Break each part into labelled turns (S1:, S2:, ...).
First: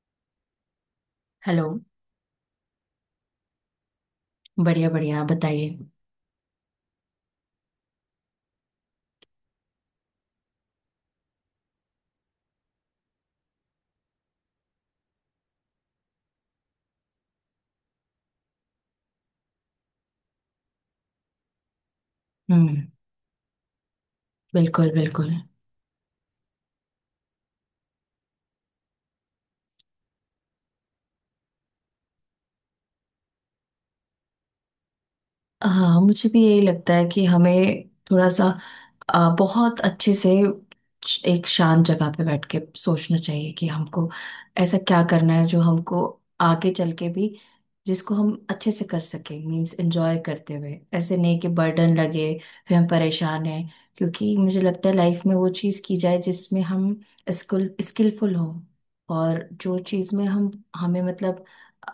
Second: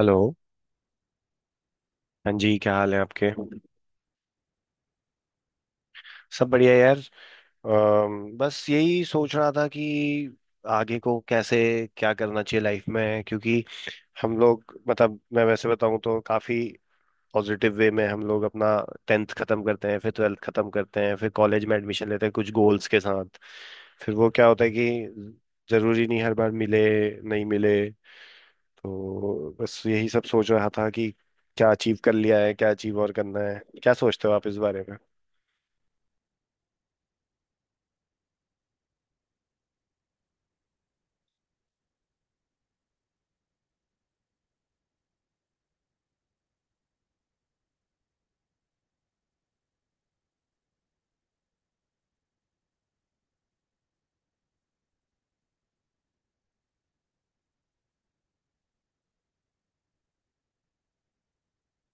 S1: Hello.
S2: Hello.
S1: हाँ जी, क्या हाल है आपके?
S2: बढ़िया बढ़िया, आप बताइए।
S1: सब बढ़िया, यार। बस यही सोच रहा था कि आगे को कैसे क्या करना चाहिए लाइफ में, क्योंकि हम लोग मतलब, मैं वैसे बताऊं तो काफी पॉजिटिव वे में हम लोग अपना 10th खत्म करते हैं, फिर 12th खत्म करते हैं, फिर कॉलेज में एडमिशन लेते हैं कुछ
S2: हम्म।
S1: गोल्स के साथ। फिर वो क्या होता है
S2: बिल्कुल बिल्कुल।
S1: कि जरूरी नहीं हर बार मिले, नहीं मिले। तो बस यही सब सोच रहा था कि क्या अचीव कर लिया है, क्या अचीव और करना है, क्या सोचते हो आप इस बारे में?
S2: हाँ, मुझे भी यही लगता है कि हमें थोड़ा सा बहुत अच्छे से एक शांत जगह पे बैठ के सोचना चाहिए कि हमको ऐसा क्या करना है जो हमको आगे चल के भी जिसको हम अच्छे से कर सकें। मीन्स एंजॉय करते हुए, ऐसे नहीं कि बर्डन लगे, फिर हम परेशान हैं। क्योंकि मुझे लगता है लाइफ में वो चीज़ की जाए जिसमें हम स्किलफुल हों, और जो चीज़ में हम हमें मतलब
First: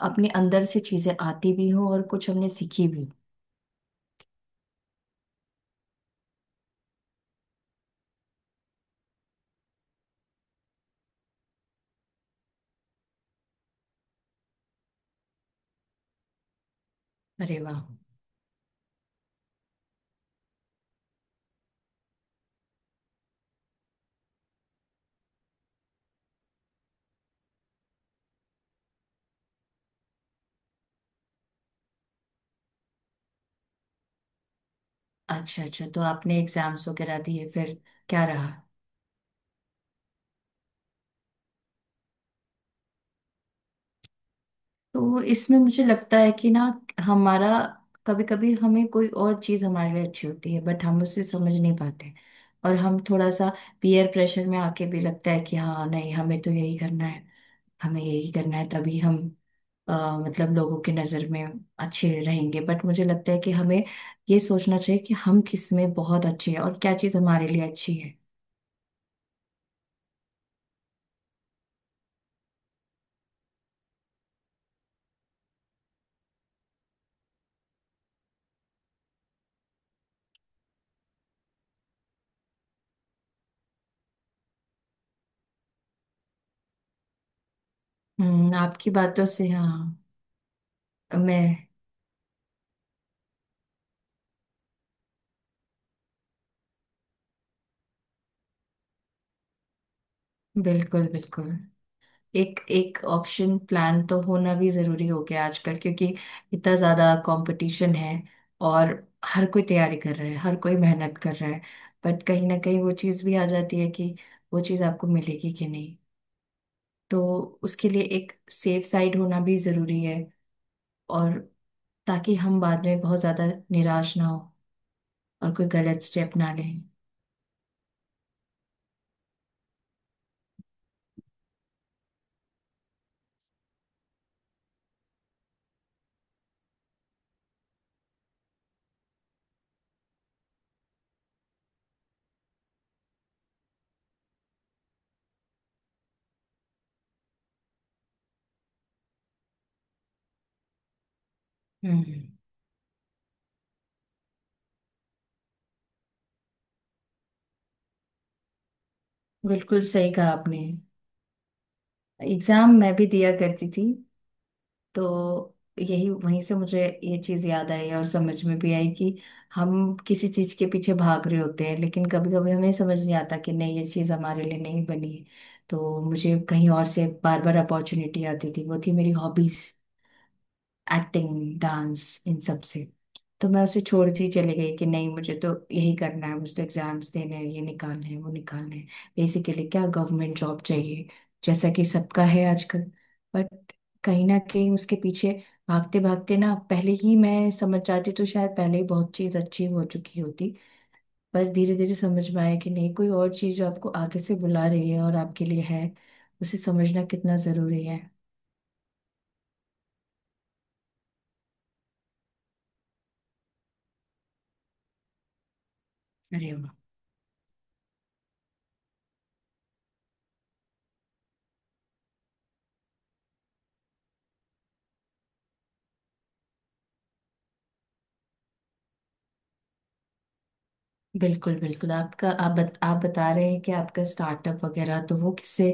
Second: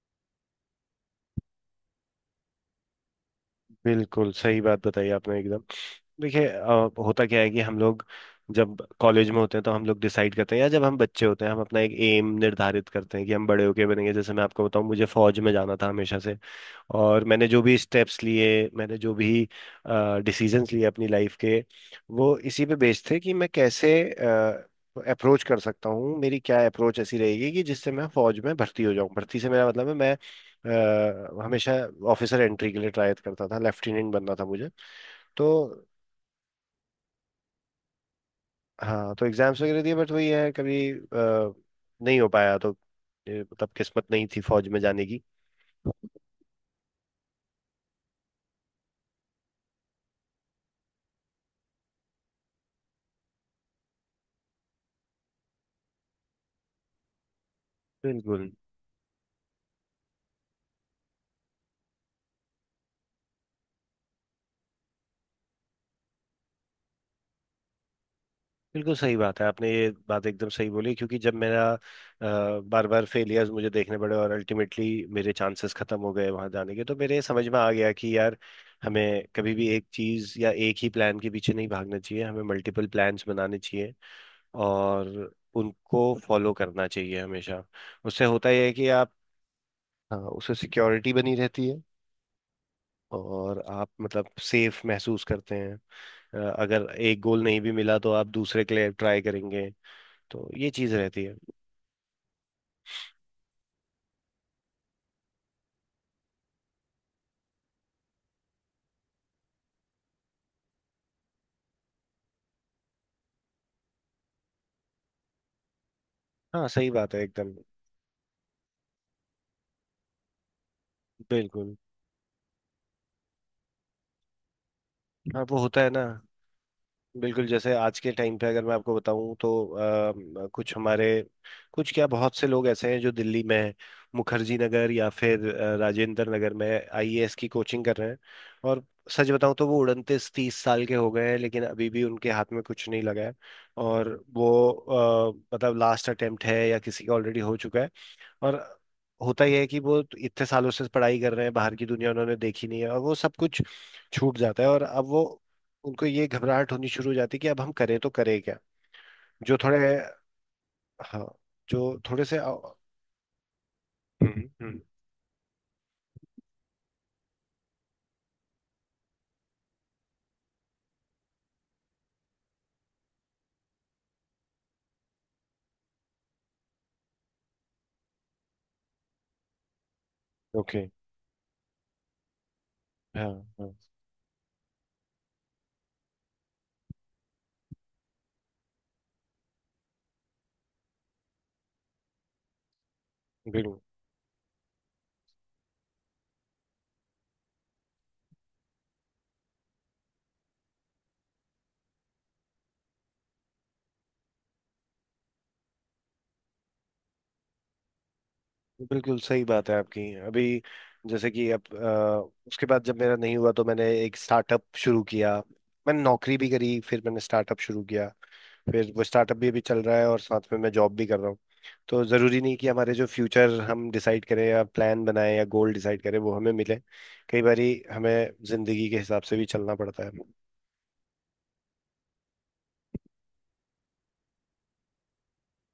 S2: अपने अंदर से चीज़ें आती भी हों और कुछ हमने सीखी भी।
S1: बिल्कुल सही बात बताई आपने एकदम। देखिए, होता क्या है कि हम लोग जब कॉलेज में होते हैं तो हम लोग डिसाइड करते हैं, या जब हम बच्चे होते हैं हम अपना एक एम निर्धारित करते हैं कि हम बड़े होके बनेंगे। जैसे मैं आपको बताऊं, मुझे फौज में जाना था हमेशा से, और मैंने
S2: अरे
S1: जो भी
S2: वाह।
S1: स्टेप्स लिए, मैंने जो भी डिसीजंस लिए अपनी लाइफ के, वो इसी पे बेस्ड थे कि मैं कैसे अप्रोच कर सकता हूँ, मेरी क्या अप्रोच ऐसी रहेगी कि जिससे मैं फौज में भर्ती हो जाऊँ। भर्ती से मेरा मतलब है मैं हमेशा ऑफिसर एंट्री के लिए ट्राई करता था, लेफ्टिनेंट बनना था मुझे। तो
S2: अच्छा अच्छा, तो आपने एग्जाम्स वगैरह दिए, फिर क्या रहा?
S1: हाँ, तो एग्जाम्स वगैरह दिए, बट वही है कभी नहीं हो पाया। तो ये मतलब किस्मत नहीं थी फौज में जाने
S2: तो
S1: की।
S2: इसमें मुझे लगता है कि ना हमारा कभी कभी हमें कोई और चीज़ हमारे लिए अच्छी होती है बट हम उसे समझ नहीं पाते। और हम थोड़ा सा पीयर प्रेशर में आके भी लगता है कि हाँ नहीं हमें तो यही करना है, हमें यही
S1: बिल्कुल।
S2: करना है, तभी हम अ, मतलब लोगों की नज़र में अच्छे रहेंगे। बट मुझे लगता है कि हमें ये सोचना चाहिए कि हम किस में बहुत अच्छे हैं और क्या चीज़ हमारे लिए अच्छी है।
S1: बिल्कुल सही बात है, आपने ये बात एकदम सही बोली, क्योंकि जब मेरा बार बार फेलियर्स मुझे देखने पड़े और अल्टीमेटली मेरे चांसेस खत्म हो गए वहां जाने के, तो मेरे समझ में आ गया कि यार, हमें कभी भी एक चीज या एक ही प्लान के पीछे नहीं भागना चाहिए, हमें मल्टीपल प्लान्स बनाने चाहिए और उनको फॉलो करना चाहिए हमेशा। उससे होता
S2: हम्म,
S1: यह है कि
S2: आपकी
S1: आप,
S2: बातों से हाँ
S1: हाँ, उससे सिक्योरिटी बनी
S2: मैं।
S1: रहती है और आप मतलब सेफ महसूस करते हैं। अगर एक गोल नहीं भी मिला तो आप दूसरे के लिए ट्राई करेंगे, तो ये चीज
S2: बिल्कुल
S1: रहती है।
S2: बिल्कुल। एक एक ऑप्शन प्लान तो होना भी जरूरी हो गया आजकल, क्योंकि इतना ज्यादा कंपटीशन है। और हर कोई तैयारी कर रहा है, हर कोई मेहनत कर रहा है। बट कहीं ना कहीं वो चीज़ भी आ जाती है कि वो चीज़ आपको मिलेगी कि नहीं।
S1: हाँ, सही बात है
S2: तो
S1: एकदम।
S2: उसके लिए एक सेफ साइड होना भी जरूरी है। और
S1: बिल्कुल।
S2: ताकि हम बाद में बहुत ज्यादा निराश ना हो
S1: हाँ,
S2: और
S1: वो
S2: कोई
S1: होता है ना।
S2: गलत स्टेप ना लें।
S1: बिल्कुल, जैसे आज के टाइम पे अगर मैं आपको बताऊं तो कुछ हमारे कुछ क्या, बहुत से लोग ऐसे हैं जो दिल्ली में हैं, मुखर्जी नगर या फिर राजेंद्र नगर में आईएएस की कोचिंग कर रहे हैं। और सच बताऊं तो वो 29-30 साल के हो गए हैं, लेकिन अभी भी उनके हाथ में कुछ नहीं लगा है। और वो मतलब लास्ट अटेम्प्ट है या किसी का ऑलरेडी हो चुका है। और होता ही है कि वो इतने सालों से पढ़ाई कर रहे हैं, बाहर की दुनिया
S2: हम्म।
S1: उन्होंने देखी नहीं है, और वो सब कुछ छूट जाता है। और अब वो उनको ये घबराहट होनी शुरू हो जाती है कि अब हम करें तो करें क्या। जो थोड़े
S2: बिल्कुल सही कहा आपने।
S1: हाँ। जो थोड़े से।
S2: एग्जाम
S1: हम्म।
S2: मैं भी दिया करती थी।
S1: हम्म।
S2: तो यही वहीं से मुझे ये चीज याद आई और समझ में भी आई कि हम किसी चीज के पीछे भाग रहे होते हैं लेकिन कभी कभी हमें समझ नहीं आता कि नहीं ये चीज हमारे लिए नहीं बनी है। तो मुझे कहीं और से बार बार अपॉर्चुनिटी आती थी, वो थी मेरी हॉबीज,
S1: ओके।
S2: एक्टिंग डांस इन सब से।
S1: हाँ।
S2: तो मैं
S1: हाँ।
S2: उसे छोड़ती ही चली गई कि नहीं मुझे तो यही करना है, मुझे तो एग्जाम्स देने हैं, ये निकालने हैं, वो निकालने हैं। बेसिकली क्या गवर्नमेंट जॉब चाहिए, जैसा कि सबका है आजकल। बट
S1: बिल्कुल।
S2: कहीं ना कहीं उसके पीछे भागते भागते ना पहले ही मैं समझ जाती तो शायद पहले ही बहुत चीज़ अच्छी हो चुकी होती। पर धीरे धीरे समझ में आया कि नहीं कोई और चीज़ जो आपको आगे से बुला रही है और आपके लिए है, उसे समझना कितना ज़रूरी है।
S1: बिल्कुल सही बात है आपकी, अभी। जैसे कि अब, उसके बाद जब मेरा नहीं हुआ तो मैंने एक स्टार्टअप शुरू किया। मैंने नौकरी भी
S2: अरे।
S1: करी, फिर मैंने स्टार्टअप शुरू किया। फिर वो स्टार्टअप भी अभी चल रहा है और साथ में मैं जॉब भी कर रहा हूँ। तो ज़रूरी नहीं कि हमारे जो फ्यूचर हम डिसाइड करें या प्लान बनाएं या गोल डिसाइड करें वो हमें मिले। कई बारी हमें ज़िंदगी के हिसाब से भी चलना पड़ता है।
S2: बिल्कुल बिल्कुल। आपका आप बता रहे हैं कि आपका स्टार्टअप वगैरह, तो वो किससे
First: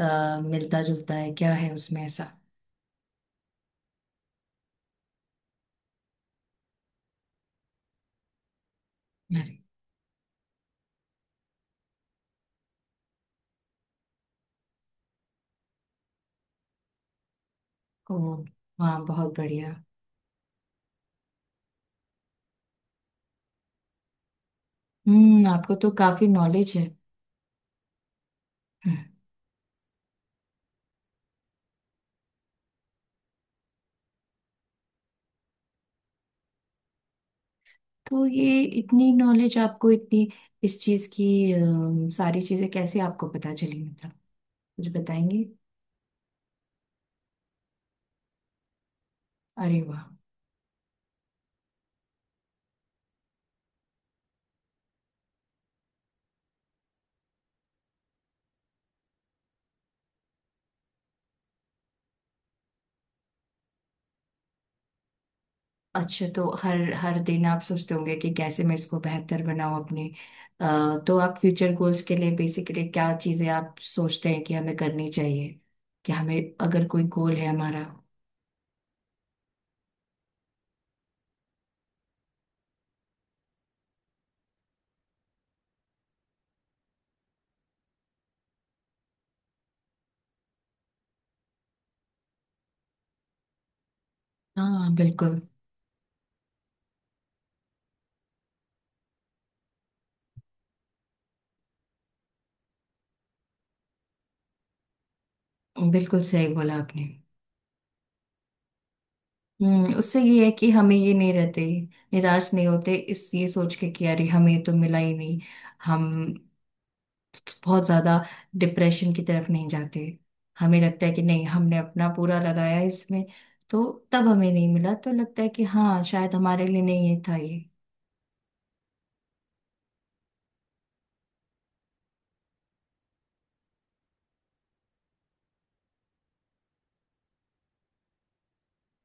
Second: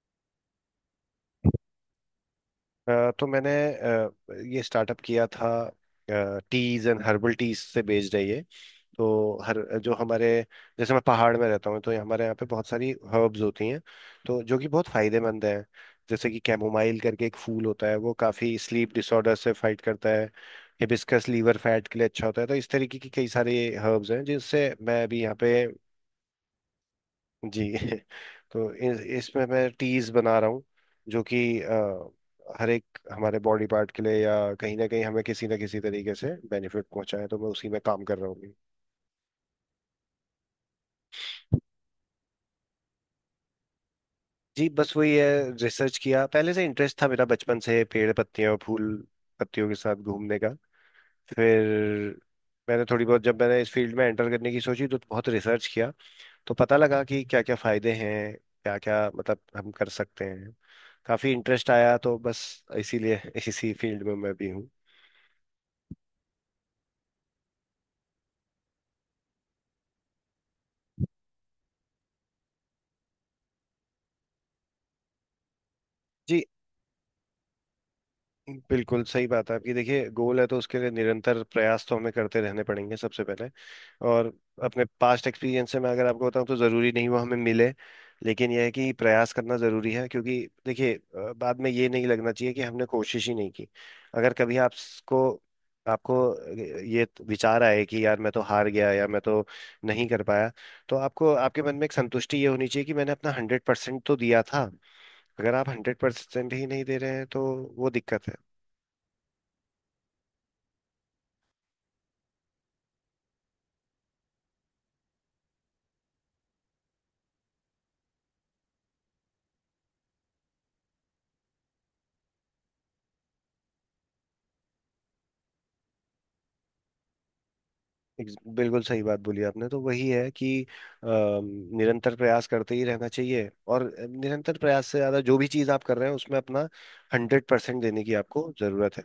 S2: मिलता जुलता है, क्या है उसमें ऐसा?
S1: तो मैंने ये स्टार्टअप किया था। टीज एंड हर्बल टीज से बेस्ड है ये। तो हर
S2: अरे
S1: जो हमारे, जैसे मैं पहाड़ में रहता हूँ तो हमारे यहाँ पे बहुत सारी हर्ब्स होती हैं, तो जो कि बहुत फायदेमंद हैं। जैसे कि कैमोमाइल करके एक फूल होता है, वो
S2: ओ,
S1: काफ़ी स्लीप
S2: वाह
S1: डिसऑर्डर
S2: बहुत
S1: से
S2: बढ़िया।
S1: फाइट करता है। हिबिस्कस लीवर फैट के लिए अच्छा होता है, तो इस तरीके की कई सारे हर्ब्स हैं जिससे मैं अभी यहाँ
S2: हम्म,
S1: पे,
S2: आपको तो काफी नॉलेज है।
S1: जी तो
S2: हम्म।
S1: इसमें मैं टीज बना रहा हूँ। जो कि हर एक हमारे बॉडी पार्ट के लिए या कहीं ना कहीं हमें किसी ना किसी तरीके से बेनिफिट पहुंचाए, तो मैं उसी में काम कर
S2: तो
S1: रहा हूँ।
S2: ये इतनी नॉलेज आपको, इतनी इस चीज की, सारी चीजें कैसे आपको पता चली, मतलब
S1: जी,
S2: कुछ
S1: बस वही है।
S2: बताएंगे?
S1: रिसर्च किया, पहले से इंटरेस्ट था मेरा बचपन से, पेड़ पत्तियां और फूल पत्तियों के
S2: अरे
S1: साथ
S2: वाह।
S1: घूमने का। फिर मैंने थोड़ी बहुत, जब मैंने इस फील्ड में एंटर करने की सोची तो बहुत रिसर्च किया, तो पता लगा कि क्या क्या फायदे हैं, क्या क्या मतलब हम कर सकते हैं। काफी इंटरेस्ट आया तो बस, इसीलिए इसी फील्ड में मैं भी हूँ।
S2: अच्छा, तो हर हर दिन आप सोचते होंगे कि कैसे मैं इसको बेहतर बनाऊं अपने। तो आप फ्यूचर गोल्स के लिए बेसिकली क्या चीजें आप सोचते हैं कि हमें करनी चाहिए, कि
S1: जी।
S2: हमें अगर कोई गोल है हमारा?
S1: बिल्कुल सही बात है आपकी। देखिए, गोल है तो उसके लिए निरंतर प्रयास तो हमें करते रहने पड़ेंगे, सबसे पहले। और अपने पास्ट एक्सपीरियंस से मैं अगर आपको बताऊं तो ज़रूरी नहीं वो हमें मिले, लेकिन यह है कि प्रयास करना ज़रूरी है। क्योंकि देखिए, बाद में ये नहीं लगना चाहिए कि हमने कोशिश ही नहीं की। अगर कभी
S2: हाँ,
S1: आपको
S2: बिल्कुल।
S1: आपको ये विचार आए कि यार मैं तो हार गया या मैं तो नहीं कर पाया, तो आपको आपके मन में एक संतुष्टि ये होनी चाहिए कि मैंने अपना 100% तो दिया था। अगर आप हंड्रेड
S2: बिल्कुल
S1: परसेंट
S2: सही
S1: ही
S2: बोला
S1: नहीं दे
S2: आपने।
S1: रहे हैं तो वो दिक्कत है।
S2: हम्म, उससे ये है कि हमें ये नहीं रहते, निराश नहीं होते इस ये सोच के कि अरे हमें तो मिला ही नहीं। हम बहुत ज्यादा डिप्रेशन की तरफ नहीं जाते। हमें लगता है कि नहीं हमने अपना पूरा लगाया इसमें, तो तब हमें नहीं मिला तो लगता है कि हाँ शायद हमारे लिए नहीं ये था ये।
S1: बिल्कुल सही बात बोली आपने। तो वही है कि निरंतर प्रयास करते ही रहना चाहिए। और निरंतर प्रयास से ज्यादा जो भी चीज आप कर रहे हैं उसमें अपना 100% देने की आपको जरूरत है।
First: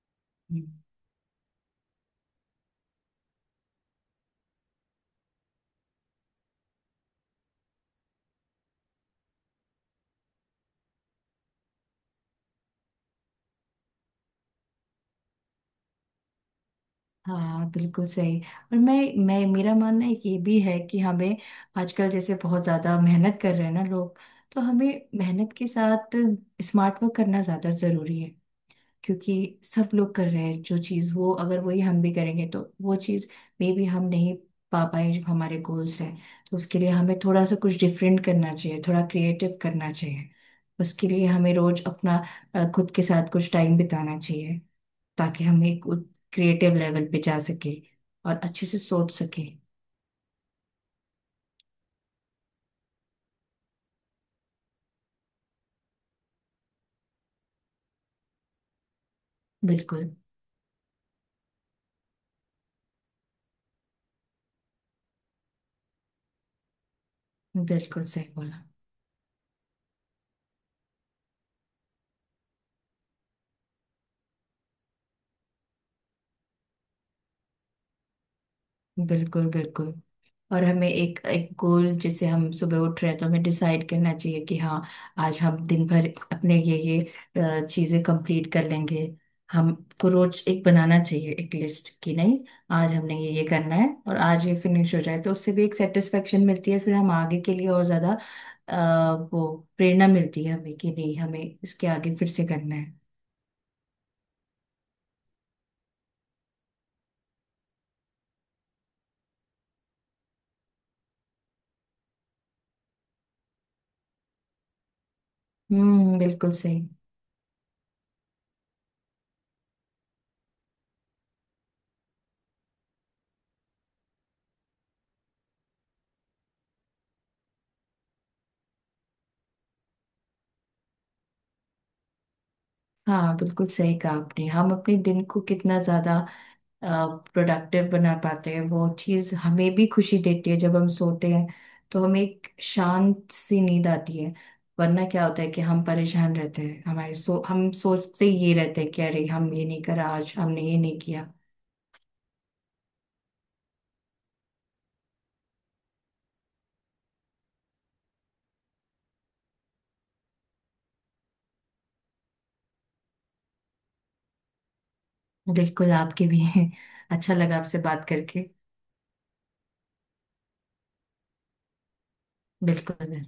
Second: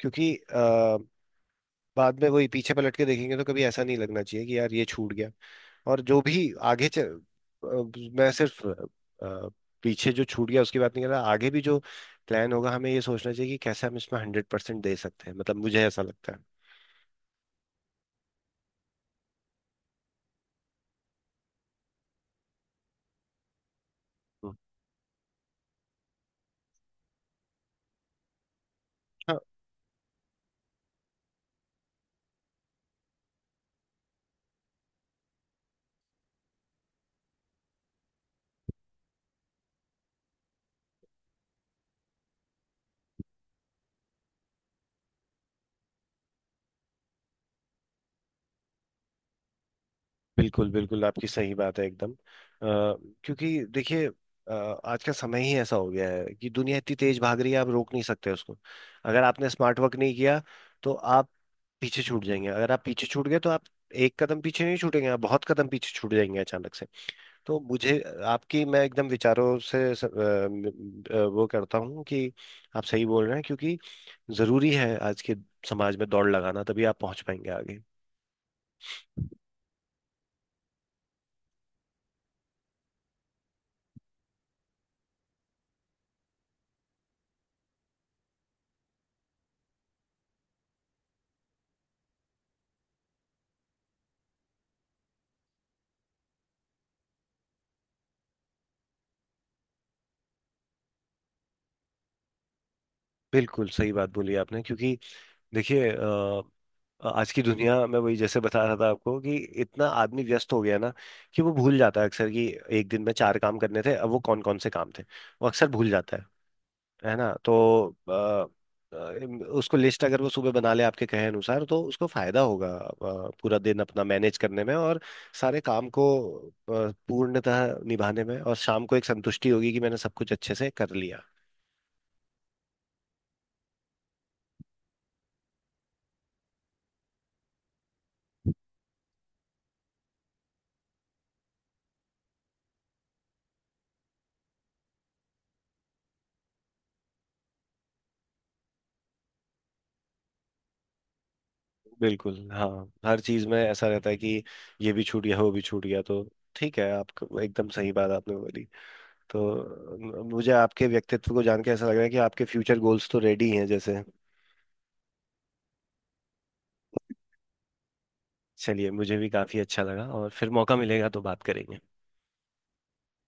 S1: क्योंकि
S2: हम्म।
S1: बाद में वही पीछे पलट के देखेंगे तो कभी ऐसा नहीं लगना चाहिए कि यार ये छूट गया। और जो भी मैं सिर्फ पीछे जो छूट गया उसकी बात नहीं कर रहा, आगे भी जो प्लान होगा हमें ये सोचना चाहिए कि कैसे हम इसमें 100% दे सकते हैं, मतलब मुझे ऐसा लगता है।
S2: हाँ बिल्कुल सही। और मैं, मेरा मानना है कि ये भी है कि हमें आजकल जैसे बहुत ज़्यादा मेहनत कर रहे हैं ना लोग,
S1: हम्म।
S2: तो हमें मेहनत के साथ स्मार्ट वर्क करना ज़्यादा ज़रूरी है। क्योंकि सब लोग कर रहे हैं जो चीज़, वो अगर वही हम भी करेंगे तो वो चीज़ मे बी हम नहीं पा पाए जो हमारे गोल्स हैं। तो उसके लिए हमें थोड़ा सा कुछ डिफरेंट करना चाहिए, थोड़ा क्रिएटिव करना चाहिए। उसके लिए हमें रोज अपना खुद के साथ कुछ टाइम बिताना चाहिए, ताकि हम एक क्रिएटिव लेवल पे जा सके और अच्छे से सोच सके।
S1: बिल्कुल बिल्कुल, आपकी सही बात है एकदम। क्योंकि देखिए, आज का समय ही ऐसा हो गया है कि दुनिया इतनी तेज भाग रही है, आप रोक नहीं सकते उसको। अगर आपने स्मार्ट वर्क
S2: बिल्कुल
S1: नहीं किया तो आप पीछे छूट जाएंगे। अगर आप पीछे छूट गए तो आप एक कदम पीछे नहीं छूटेंगे, आप बहुत कदम पीछे छूट जाएंगे अचानक से। तो मुझे
S2: बिल्कुल सही बोला।
S1: आपकी मैं एकदम विचारों से वो करता हूँ कि आप सही बोल रहे हैं। क्योंकि जरूरी है आज के समाज में दौड़ लगाना, तभी आप पहुंच पाएंगे आगे।
S2: बिल्कुल बिल्कुल। और हमें एक एक गोल जैसे हम सुबह उठ रहे हैं तो हमें डिसाइड करना चाहिए कि हाँ आज हम दिन भर अपने ये चीजें कंप्लीट कर लेंगे। हमको रोज एक बनाना चाहिए एक लिस्ट कि नहीं आज हमने ये करना है और आज ये फिनिश हो जाए, तो उससे भी एक सेटिस्फेक्शन मिलती है, फिर हम आगे के लिए और ज्यादा वो प्रेरणा मिलती है हमें कि नहीं हमें इसके आगे फिर से करना है।
S1: बिल्कुल सही बात बोली आपने। क्योंकि देखिए, आज की दुनिया में वही, जैसे बता रहा था आपको कि इतना आदमी व्यस्त हो गया ना कि वो भूल जाता है अक्सर कि एक दिन में चार काम करने थे, अब वो कौन कौन से काम थे वो अक्सर भूल जाता
S2: हम्म,
S1: है।
S2: बिल्कुल सही।
S1: है ना? तो अ, उसको लिस्ट अगर वो सुबह बना ले आपके कहे अनुसार तो उसको फायदा होगा पूरा दिन अपना मैनेज करने में और सारे काम को पूर्णतः निभाने में, और शाम को एक संतुष्टि होगी कि मैंने सब कुछ अच्छे से कर लिया।
S2: हाँ बिल्कुल सही कहा आपने। हम अपने दिन को कितना ज्यादा प्रोडक्टिव बना पाते हैं वो चीज़ हमें भी खुशी देती है। जब हम सोते हैं तो हमें एक शांत सी नींद आती है। वरना क्या होता है कि हम परेशान रहते हैं, हमारे सो हम सोचते ये रहते हैं कि अरे हम ये नहीं करा, आज हमने ये नहीं किया।
S1: बिल्कुल, हाँ, हर चीज में ऐसा रहता है कि ये भी छूट गया वो भी छूट गया। तो ठीक है आप, एकदम सही बात आपने बोली। तो मुझे आपके व्यक्तित्व को जान के ऐसा लग रहा है कि आपके फ्यूचर गोल्स तो रेडी हैं जैसे।
S2: बिल्कुल, आपके भी हैं। अच्छा लगा आपसे बात करके।
S1: चलिए, मुझे भी काफी अच्छा लगा, और फिर मौका मिलेगा तो बात करेंगे।
S2: बिल्कुल।